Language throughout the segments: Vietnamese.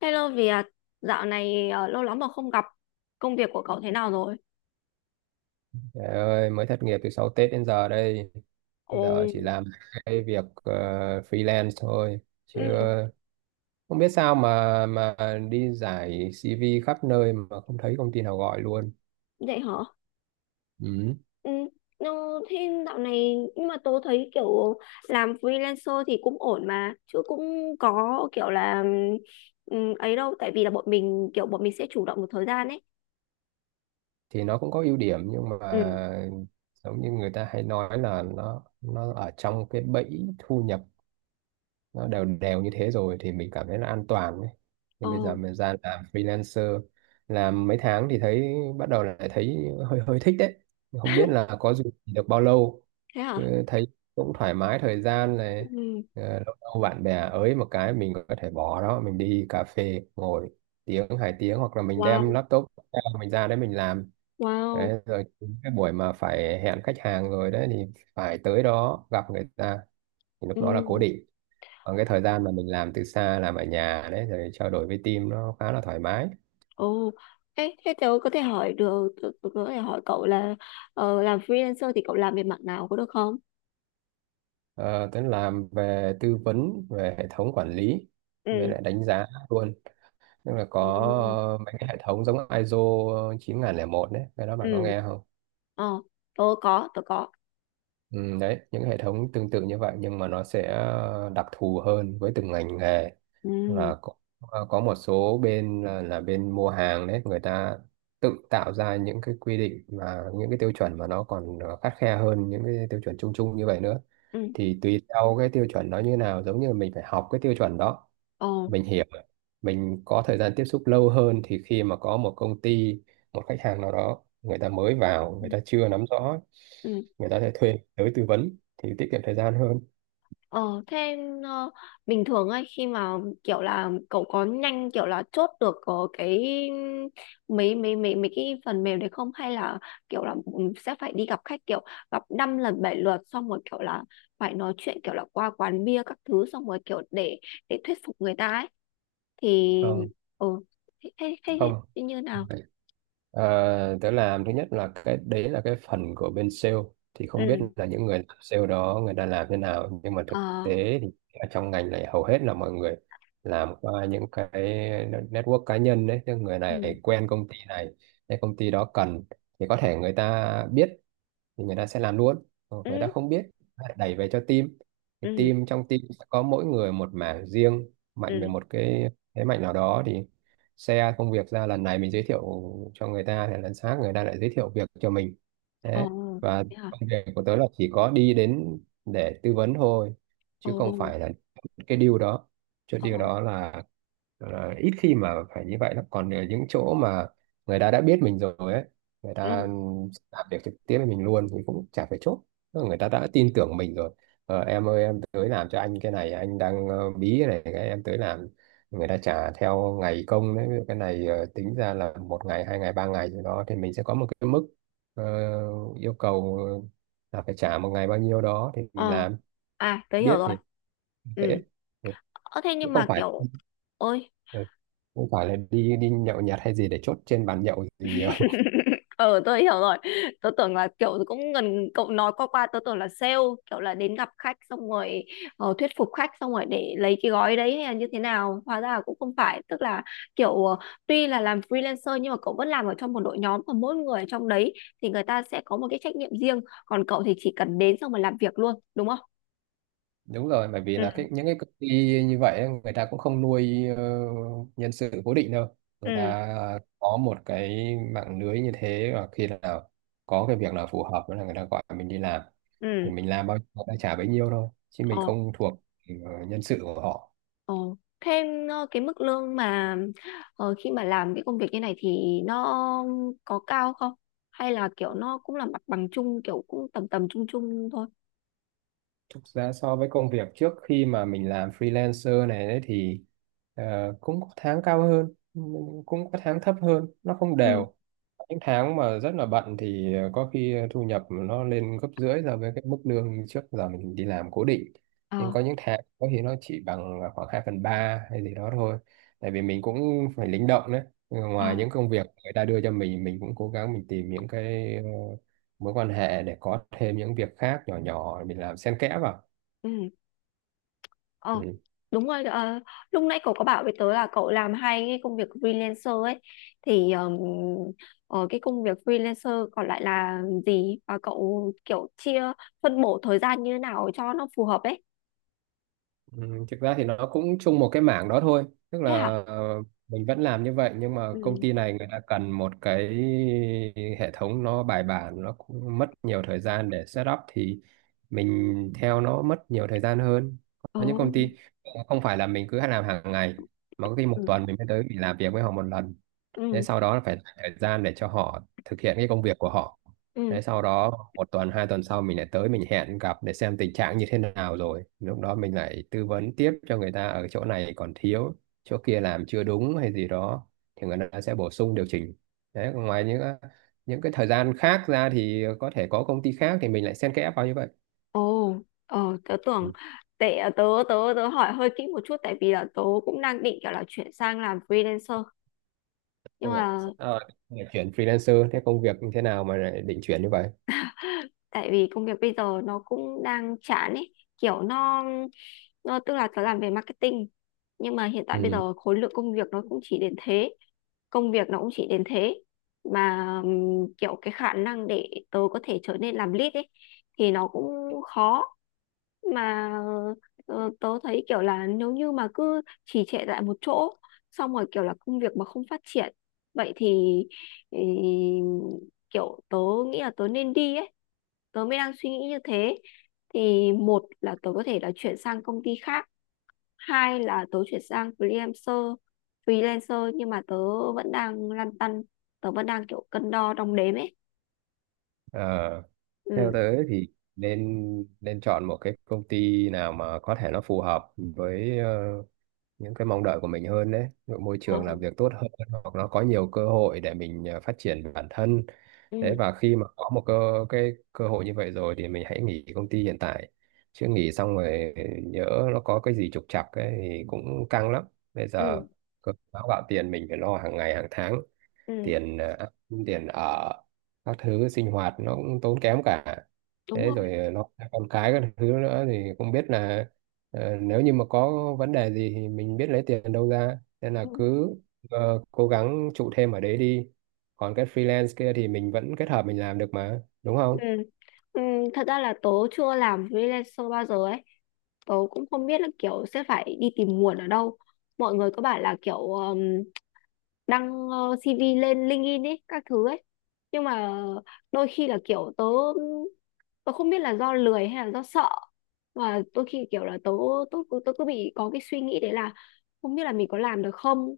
Hello Việt, dạo này lâu lắm mà không gặp. Công việc của cậu thế nào rồi? Trời ơi, mới thất nghiệp từ sau Tết đến giờ đây. Ồ. Giờ chỉ làm cái việc freelance thôi. Chứ Ừ, không biết sao mà đi giải CV khắp nơi mà không thấy công ty nào gọi luôn. vậy hả? Ừ. Ừ, no, thế dạo này nhưng mà tớ thấy kiểu làm freelancer thì cũng ổn mà, chứ cũng có kiểu là ấy đâu, tại vì là bọn mình kiểu bọn mình sẽ chủ động một thời gian ấy. Thì nó cũng có ưu điểm nhưng mà Ừ. giống như người ta hay nói là nó ở trong cái bẫy thu nhập nó đều đều như thế rồi thì mình cảm thấy là an toàn ấy. Nhưng bây giờ Ồ. mình ra làm freelancer làm mấy tháng thì thấy bắt đầu lại thấy hơi hơi thích đấy, không biết là có duy trì được bao lâu Thế hả? chứ thấy cũng thoải mái thời gian này. Ừ. Lâu lâu bạn bè ới một cái mình có thể bỏ đó mình đi cà phê ngồi tiếng hai tiếng, hoặc là mình đem Wow, laptop ra, mình ra đấy mình làm, wow. đấy, rồi những cái buổi mà phải hẹn khách hàng rồi đấy thì phải tới đó gặp người ta, thì lúc đó là Ừ. cố định. Còn cái thời gian mà mình làm từ xa làm ở nhà đấy rồi trao đổi với team nó khá là thoải mái. Ồ. thế thế tớ có thể hỏi được, tớ có thể hỏi cậu là làm freelancer thì cậu làm về mặt nào có được không? Ờ, Tuấn làm về tư vấn về hệ thống quản lý, về Ừ. lại đánh giá luôn, tức là có Ừ. Mấy cái hệ thống giống ISO một đấy, cái đó bạn có Ừ. nghe không? Ờ, tớ có tớ có. Ừ, đấy, những hệ thống tương tự như vậy nhưng mà nó sẽ đặc thù hơn với từng ngành nghề, Ừ. và có một số bên là bên mua hàng đấy, người ta tự tạo ra những cái quy định và những cái tiêu chuẩn mà nó còn khắt khe hơn những cái tiêu chuẩn chung chung như vậy nữa. Ừ. Thì tùy theo cái tiêu chuẩn nó như nào, giống như mình phải học cái tiêu chuẩn đó, Ờ. mình hiểu, mình có thời gian tiếp xúc lâu hơn thì khi mà có một công ty, một khách hàng nào đó người ta mới vào, người ta chưa nắm rõ, Ừ. người ta sẽ thuê tới tư vấn thì tiết kiệm thời gian hơn. Ờ. Thế ờ, bình thường ấy khi mà kiểu là cậu có nhanh kiểu là chốt được cái mấy mấy mấy mấy cái phần mềm đấy không hay là kiểu là sẽ phải đi gặp khách kiểu gặp năm lần bảy lượt xong rồi kiểu là phải nói chuyện kiểu là qua quán bia các thứ xong rồi kiểu để thuyết phục người ta ấy thì. Không. Ừ. thế thế thế Không. thế như nào? Ờ, tớ làm thứ nhất là cái đấy là cái phần của bên sale, thì không biết Ừ. là những người làm sale đó người ta làm thế nào, nhưng mà thực Ờ. tế thì ở trong ngành này hầu hết là mọi người làm qua những cái network cá nhân đấy, tức người Ừ. này quen công ty này, cái công ty đó cần thì có thể người ta biết thì người ta sẽ làm luôn. Còn người Ừ. ta không biết người ta đẩy về cho team, thì Ừ. team trong team sẽ có mỗi người một mảng riêng, mạnh về Ừ. một cái thế mạnh nào đó thì share công việc ra, lần này mình giới thiệu cho người ta thì lần khác người ta lại giới thiệu việc cho mình, Ồ, thế. Và thế hả? công việc của tớ là chỉ có đi đến để tư vấn thôi Ồ, chứ không phải là cái deal đó. Chốt deal ồ. đó là ít khi mà phải như vậy lắm, còn ở những chỗ mà người ta đã biết mình rồi ấy, người Ừ. ta làm việc trực tiếp với mình luôn thì cũng chả phải chốt. Tức là người ta đã tin tưởng mình rồi, em ơi em tới làm cho anh cái này, anh đang bí cái này cái em tới làm, người ta trả theo ngày công đấy. Ví dụ cái này tính ra là một ngày hai ngày ba ngày gì đó thì mình sẽ có một cái mức ờ, yêu cầu, là phải trả một ngày bao nhiêu đó thì mình Ờ. làm À, tớ hiểu biết rồi. thì dễ. Ừ. Ừ, Ơ thế chứ nhưng không mà phải kiểu ôi. ừ, là đi đi nhậu nhẹt hay gì để chốt trên bàn nhậu gì. Ừ, tôi hiểu rồi. Tôi tưởng là kiểu cũng gần cậu nói qua qua tôi tưởng là sale kiểu là đến gặp khách xong rồi thuyết phục khách xong rồi để lấy cái gói đấy hay là như thế nào hóa ra là cũng không phải tức là kiểu tuy là làm freelancer nhưng mà cậu vẫn làm ở trong một đội nhóm và mỗi người trong đấy thì người ta sẽ có một cái trách nhiệm riêng còn cậu thì chỉ cần đến xong rồi làm việc luôn đúng không? Đúng rồi, bởi vì Ừ. là cái những cái công ty như vậy ấy, người ta cũng không nuôi nhân sự cố định đâu, người Ừ. ta có một cái mạng lưới như thế và khi nào có cái việc nào phù hợp đó là người ta gọi mình đi làm, Ừ. thì mình làm bao nhiêu người ta trả bấy nhiêu thôi chứ mình Ờ. không thuộc nhân sự của họ. Ờ, thêm cái mức lương mà khi mà làm cái công việc như này thì nó có cao không? Hay là kiểu nó cũng là mặt bằng chung kiểu cũng tầm tầm chung chung thôi. Thực ra so với công việc trước khi mà mình làm freelancer này đấy thì cũng có tháng cao hơn, cũng có tháng thấp hơn, nó không Ừ. đều. Những tháng mà rất là bận thì có khi thu nhập nó lên gấp rưỡi so với cái mức lương trước giờ mình đi làm cố định. Nhưng Ờ. có những tháng có khi nó chỉ bằng khoảng 2 phần 3 hay gì đó thôi. Tại vì mình cũng phải linh động đấy. Ờ, Ngoài những công việc người ta đưa cho mình cũng cố gắng mình tìm những cái mối quan hệ để có thêm những việc khác nhỏ nhỏ mình làm xen kẽ vào. ừ. Ừ. Ờ, đúng rồi. Ờ, Lúc nãy cậu có bảo với tớ là cậu làm hai cái công việc freelancer ấy thì cái công việc freelancer còn lại là gì và cậu kiểu chia phân bổ thời gian như thế nào cho nó phù hợp ấy. Ừ, thực ra thì nó cũng chung một cái mảng đó thôi, tức Thế hả? là ờ, mình vẫn làm như vậy nhưng mà Ừ. công ty này người ta cần một cái hệ thống nó bài bản, nó cũng mất nhiều thời gian để set up thì mình theo nó mất nhiều thời gian hơn. Ờ. Có những công ty không phải là mình cứ làm hàng ngày mà có khi một Ừ. tuần mình mới tới mình làm việc với họ một lần, thế Ừ. sau đó là phải dành thời gian để cho họ thực hiện cái công việc của họ. Ừ. Thế sau đó một tuần hai tuần sau mình lại tới mình hẹn gặp để xem tình trạng như thế nào, rồi lúc đó mình lại tư vấn tiếp cho người ta ở chỗ này còn thiếu, chỗ kia làm chưa đúng hay gì đó thì người ta sẽ bổ sung điều chỉnh. Đấy, còn ngoài những cái thời gian khác ra thì có thể có công ty khác thì mình lại xen kẽ vào như vậy. Ồ. Ờ, tớ tưởng Ừ. tệ, tớ tớ tớ hỏi hơi kỹ một chút tại vì là tớ cũng đang định kiểu là chuyển sang làm freelancer nhưng Ôi dồi, mà sao lại chuyển freelancer thế, công việc như thế nào mà lại định chuyển như vậy? tại vì công việc bây giờ nó cũng đang chán ấy kiểu nó tức là tớ làm về marketing nhưng mà hiện tại bây Ừ. giờ khối lượng công việc nó cũng chỉ đến thế công việc nó cũng chỉ đến thế mà kiểu cái khả năng để tớ có thể trở nên làm lead ấy thì nó cũng khó mà tớ thấy kiểu là nếu như mà cứ trì trệ tại một chỗ xong rồi kiểu là công việc mà không phát triển vậy thì ý, kiểu tớ nghĩ là tớ nên đi ấy tớ mới đang suy nghĩ như thế thì một là tớ có thể là chuyển sang công ty khác hai là tớ chuyển sang freelancer freelancer nhưng mà tớ vẫn đang lăn tăn tớ vẫn đang kiểu cân đo đong đếm ấy. Ờ, theo Ừ. tớ thì nên nên chọn một cái công ty nào mà có thể nó phù hợp với những cái mong đợi của mình hơn đấy, ví dụ môi Ờ. trường làm việc tốt hơn, hoặc nó có nhiều cơ hội để mình phát triển bản thân. Đấy, Ừ. và khi mà có một cái cơ hội như vậy rồi thì mình hãy nghỉ công ty hiện tại. Chứ nghỉ xong rồi nhỡ nó có cái gì trục trặc ấy, thì cũng căng lắm. Bây Ừ. giờ cơm áo gạo tiền mình phải lo hàng ngày hàng tháng, Ừ. tiền ờ, tiền ở các thứ sinh hoạt nó cũng tốn kém cả, Đúng thế rồi. rồi nó con cái các thứ nữa, thì không biết là nếu như mà có vấn đề gì thì mình biết lấy tiền đâu ra, nên là Ừ. cứ cố gắng trụ thêm ở đấy đi, còn cái freelance kia thì mình vẫn kết hợp mình làm được mà đúng Ừ. không? Ừ, thật ra là tớ chưa làm freelancer bao giờ ấy tớ cũng không biết là kiểu sẽ phải đi tìm nguồn ở đâu mọi người có bảo là kiểu đăng CV lên LinkedIn ấy các thứ ấy nhưng mà đôi khi là kiểu tớ tớ không biết là do lười hay là do sợ mà đôi khi kiểu là tớ tớ cứ bị có cái suy nghĩ đấy là không biết là mình có làm được không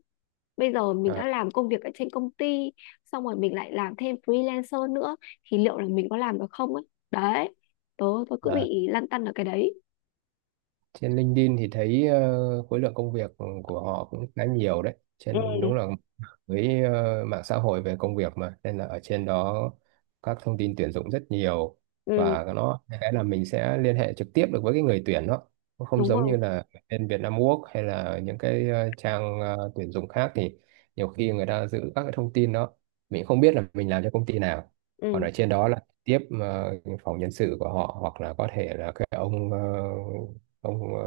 bây giờ mình À, đã làm công việc ở trên công ty xong rồi mình lại làm thêm freelancer nữa thì liệu là mình có làm được không ấy đấy tớ tớ cứ à. bị lăn tăn ở cái đấy. Trên LinkedIn thì thấy khối lượng công việc của họ cũng khá nhiều đấy, trên đúng Ừ. là với mạng xã hội về công việc mà, nên là ở trên đó các thông tin tuyển dụng rất nhiều, Ừ, và nó cái là mình sẽ liên hệ trực tiếp được với cái người tuyển đó. Nó không đúng giống như không? là bên Vietnam Work hay là những cái trang tuyển dụng khác, thì nhiều khi người ta giữ các cái thông tin đó, mình không biết là mình làm cho công ty nào. Còn Ừ. ở trên đó là tiếp phòng nhân sự của họ, hoặc là có thể là cái ông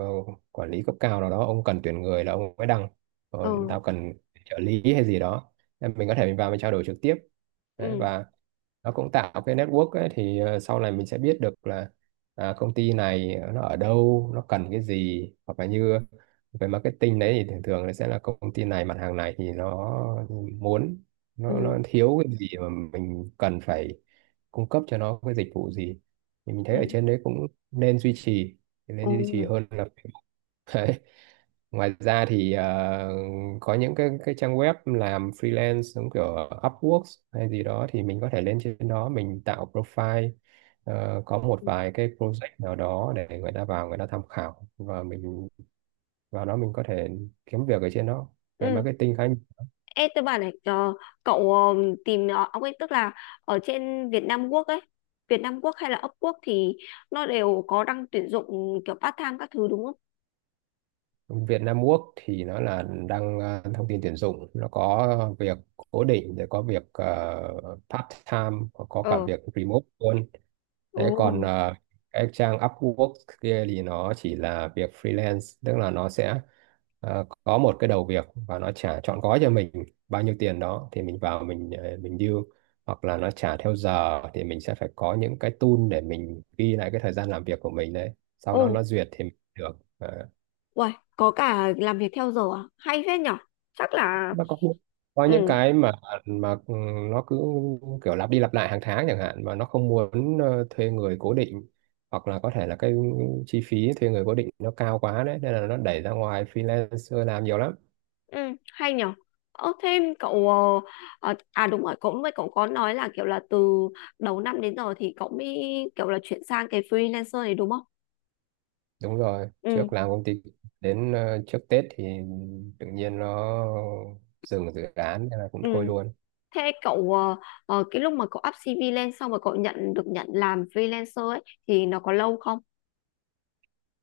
quản lý cấp cao nào đó ông cần tuyển người là ông mới đăng rồi, Ừ. tao cần trợ lý hay gì đó. Nên mình có thể mình vào mình trao đổi trực tiếp đấy, Ừ. và nó cũng tạo cái network ấy, thì sau này mình sẽ biết được là à, công ty này nó ở đâu nó cần cái gì, hoặc là như về marketing đấy thì thường thường nó sẽ là công ty này mặt hàng này thì nó muốn, nó, Ừ. nó thiếu cái gì mà mình cần phải cung cấp cho nó cái dịch vụ gì, thì mình thấy Ừ. ở trên đấy cũng nên duy trì nên Ừ. duy trì hơn là. Đấy. Ngoài ra thì có những cái trang web làm freelance giống kiểu Upwork hay gì đó, thì mình có thể lên trên đó mình tạo profile, có một vài cái project nào đó để người ta vào người ta tham khảo, và mình vào đó mình có thể kiếm việc ở trên đó về Ừ. marketing khá nhiều. Ê, tôi bảo này cậu tìm ông ấy tức là ở trên Việt Nam Quốc ấy, Việt Nam Quốc hay là Upwork Quốc thì nó đều có đăng tuyển dụng kiểu part time các thứ đúng không? Việt Nam Work thì nó là đăng thông tin tuyển dụng, nó có việc cố định rồi có việc part time, có cả Ờ. việc remote luôn. Ồ. Thế còn cái trang Upwork kia thì nó chỉ là việc freelance, tức là nó sẽ có một cái đầu việc và nó trả trọn gói cho mình bao nhiêu tiền đó thì mình vào mình deal, hoặc là nó trả theo giờ thì mình sẽ phải có những cái tool để mình ghi lại cái thời gian làm việc của mình đấy. Sau Ồ. đó nó duyệt thì mình được. Ờ, Uầy, có cả làm việc theo giờ à? Hay phết nhở. Chắc là. nó có những Ừ. cái mà nó cứ kiểu lặp đi lặp lại hàng tháng chẳng hạn, mà nó không muốn thuê người cố định, hoặc là có thể là cái chi phí thuê người cố định nó cao quá đấy nên là nó đẩy ra ngoài freelancer làm nhiều lắm. Ừ, hay nhở. Ơ thêm cậu à đúng rồi, cậu có nói là kiểu là từ đầu năm đến giờ thì cậu mới kiểu là chuyển sang cái freelancer này đúng không? Đúng rồi, Ừ, trước làm công ty đến trước Tết thì tự nhiên nó dừng dự án nên là cũng ừ. thôi luôn. Thế cậu cái lúc mà cậu up CV lên xong rồi cậu nhận làm freelancer ấy thì nó có lâu không?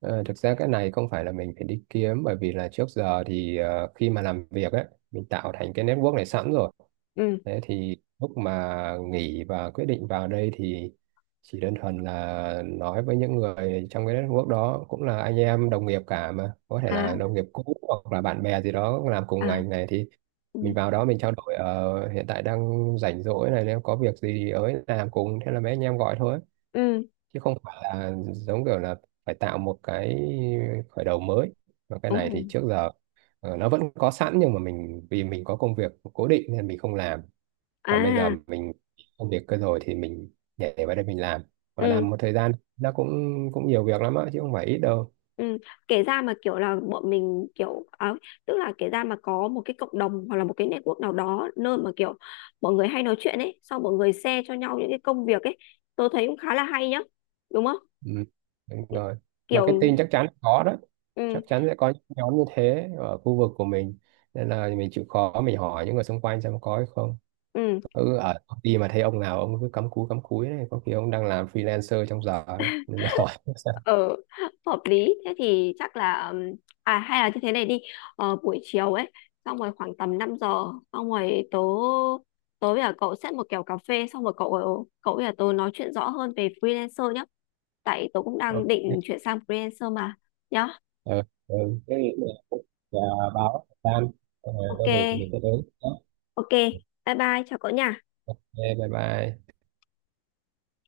Ờ, thực ra cái này không phải là mình phải đi kiếm, bởi vì là trước giờ thì khi mà làm việc ấy mình tạo thành cái network này sẵn rồi. Ừ. Thế thì lúc mà nghỉ và quyết định vào đây thì chỉ đơn thuần là nói với những người trong cái network đó, cũng là anh em đồng nghiệp cả mà, có thể À. là đồng nghiệp cũ hoặc là bạn bè gì đó làm cùng À. ngành này, thì Ừ. mình vào đó mình trao đổi hiện tại đang rảnh rỗi này, nếu có việc gì ấy làm cùng, thế là mấy anh em gọi thôi, Ừ. chứ không phải là giống kiểu là phải tạo một cái khởi đầu mới, mà cái Ồ. này thì trước giờ nó vẫn có sẵn, nhưng mà mình vì mình có công việc cố định nên mình không làm, và bây giờ À. mình công việc cơ rồi thì mình nhảy vào đây mình làm, và Ừ. làm một thời gian nó cũng cũng nhiều việc lắm á chứ không phải ít đâu. Ừ. Kể ra mà kiểu là bọn mình kiểu à, tức là kể ra mà có một cái cộng đồng hoặc là một cái network nào đó nơi mà kiểu mọi người hay nói chuyện ấy xong mọi người share cho nhau những cái công việc ấy tôi thấy cũng khá là hay nhá đúng không Ừ. Đúng rồi, kiểu. marketing chắc chắn có đó, Ừ. chắc chắn sẽ có những nhóm như thế ở khu vực của mình, nên là mình chịu khó mình hỏi những người xung quanh xem có hay không. Ừ. Ở công ty mà thấy ông nào ông cứ cắm cúi này có khi ông đang làm freelancer trong giờ đó, nên là hỏi xem. Ờ. Hợp lý thế thì chắc là à hay là như thế này đi buổi chiều ấy xong rồi khoảng tầm 5 giờ xong rồi tớ tớ với cả cậu set một kèo cà phê xong rồi cậu cậu với cả tớ nói chuyện rõ hơn về freelancer nhá tại tôi cũng đang Ok, định chuyển sang freelancer mà nhá. ừ, ừ. Thế thì, và báo tan rồi có việc mình Ok, sẽ đến. ok. Bye bye, chào cậu nha. Ok, bye bye.